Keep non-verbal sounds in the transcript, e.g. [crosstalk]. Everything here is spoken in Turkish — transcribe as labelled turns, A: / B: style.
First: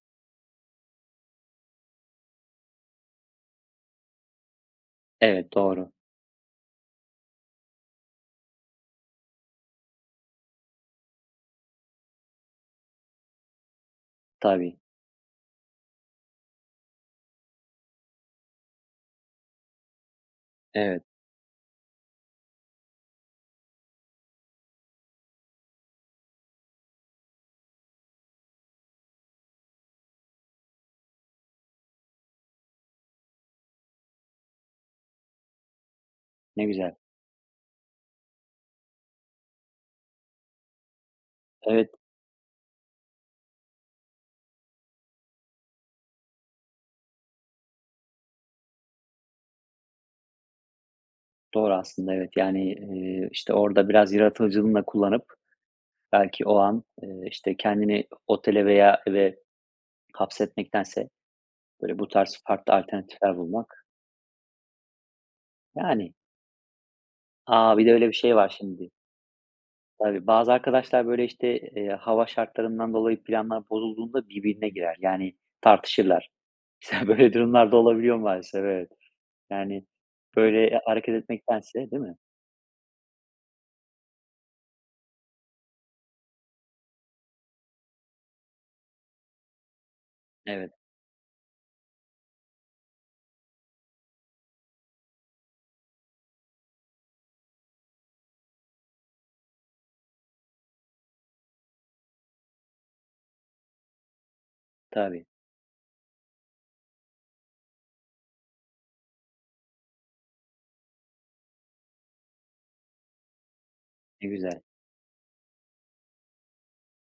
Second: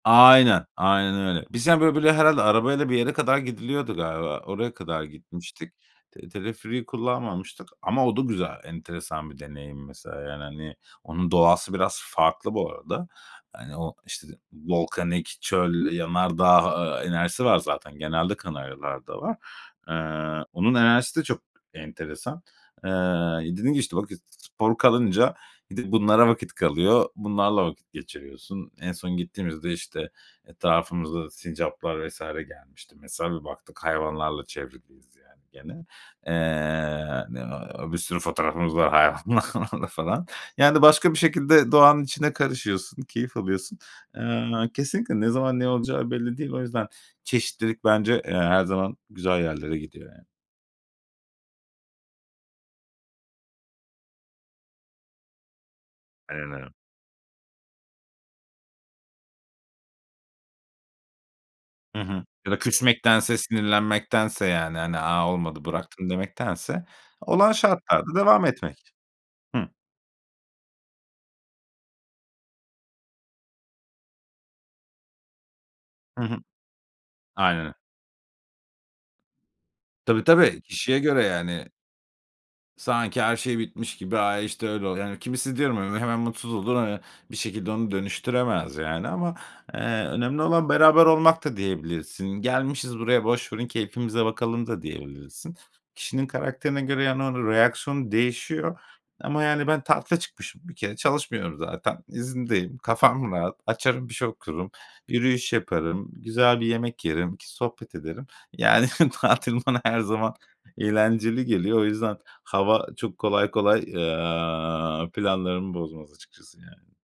A: Aynen. Aynen öyle. Biz, yani, böyle böyle, herhâlde arabayla bir yere kadar gidiliyordu galiba. Oraya kadar
B: Evet,
A: gitmiştik.
B: doğru.
A: Te teleferiği kullanmamıştık ama o da güzel. Enteresan bir deneyim mesela, yani hani, onun doğası biraz farklı bu arada. Hani, o, işte,
B: Tabii.
A: volkanik, çöl, yanardağ, eee, enerjisi var zaten. Genelde Kanaryalar'da var. Eee, onun
B: Evet.
A: enerjisi de çok enteresan. Eee, ya dedim ki işte, "Bak, spor kalınca d bunlara vakit kalıyor. Bunlarla vakit geçiriyorsun." En son gittiğimizde, işte, etrafımıza sincaplar vs. gelmişti. Mesela bir baktık hayvanlarla çevriliyiz yani gene.
B: Ne güzel.
A: Eee, ne na bir sürü fotoğrafımız var hayvanlarla falan. Yani başka bir şekilde
B: Evet.
A: doğanın içine karışıyorsun, keyif alıyorsun. Eee, kesinlikle ne zaman ne olacağı belli değil. O yüzden çeşitlilik bence, eee, her zaman güzel yerlere gidiyor ya.
B: Doğru aslında, evet. Yani, eee, işte orada biraz yaratıcılığını da kullanıp belki o
A: [unintelligible]
B: an, eee, işte, kendini o otele veya eve hapsetmektense, böyle,
A: Hı
B: bu
A: hı.
B: tarz
A: Ya da
B: farklı alternatifler
A: küsmektense,
B: bulmak.
A: sinirlenmektense, yani, hani, "A, olmadı bıraktım."
B: Yani.
A: demektense, olan
B: A! Bir de öyle bir
A: şartlarda
B: şey
A: devam
B: var
A: etmek.
B: şimdi.
A: Hı.
B: Tabii, bazı arkadaşlar böyle, işte, eee, hava şartlarından dolayı planlar bozulduğunda birbirine girer. Yani
A: Hı
B: tartışırlar.
A: hı.
B: Mesela böyle durumlar
A: Aynen.
B: da olabiliyor maalesef. Evet. Yani
A: Tabii, tabii,
B: böyle, eee,
A: kişiye
B: hareket
A: göre yani.
B: etmektense, değil mi?
A: Sanki her şey bitmiş gibi "Ay, işte, öyle oluyor." Yani kimisi diyorum, hani, böyle, hemen mutsuz olur. Hani, bir şekilde onu dönüştüremez yani ama, eee, önemli olan
B: Evet.
A: beraber olmak da diyebilirsin. "Gelmişiz buraya, boş verin keyfimize bakalım" da diyebilirsin. Kişinin karakterine göre, yani, onun reaksiyonu değişiyor ama yani, ben tatile çıkmışım bir kere, çalışmıyorum zaten, izindeyim. Kafam rahat; açarım bir şey okurum,
B: Tabii.
A: yürüyüş yaparım, güzel bir yemek yerim, iki sohbet ederim. Yani tatil bana her zaman eğlenceli geliyor. O yüzden hava çok kolay kolay,
B: Ne güzel.
A: eee, planlarımı bozmaz açıkçası yani.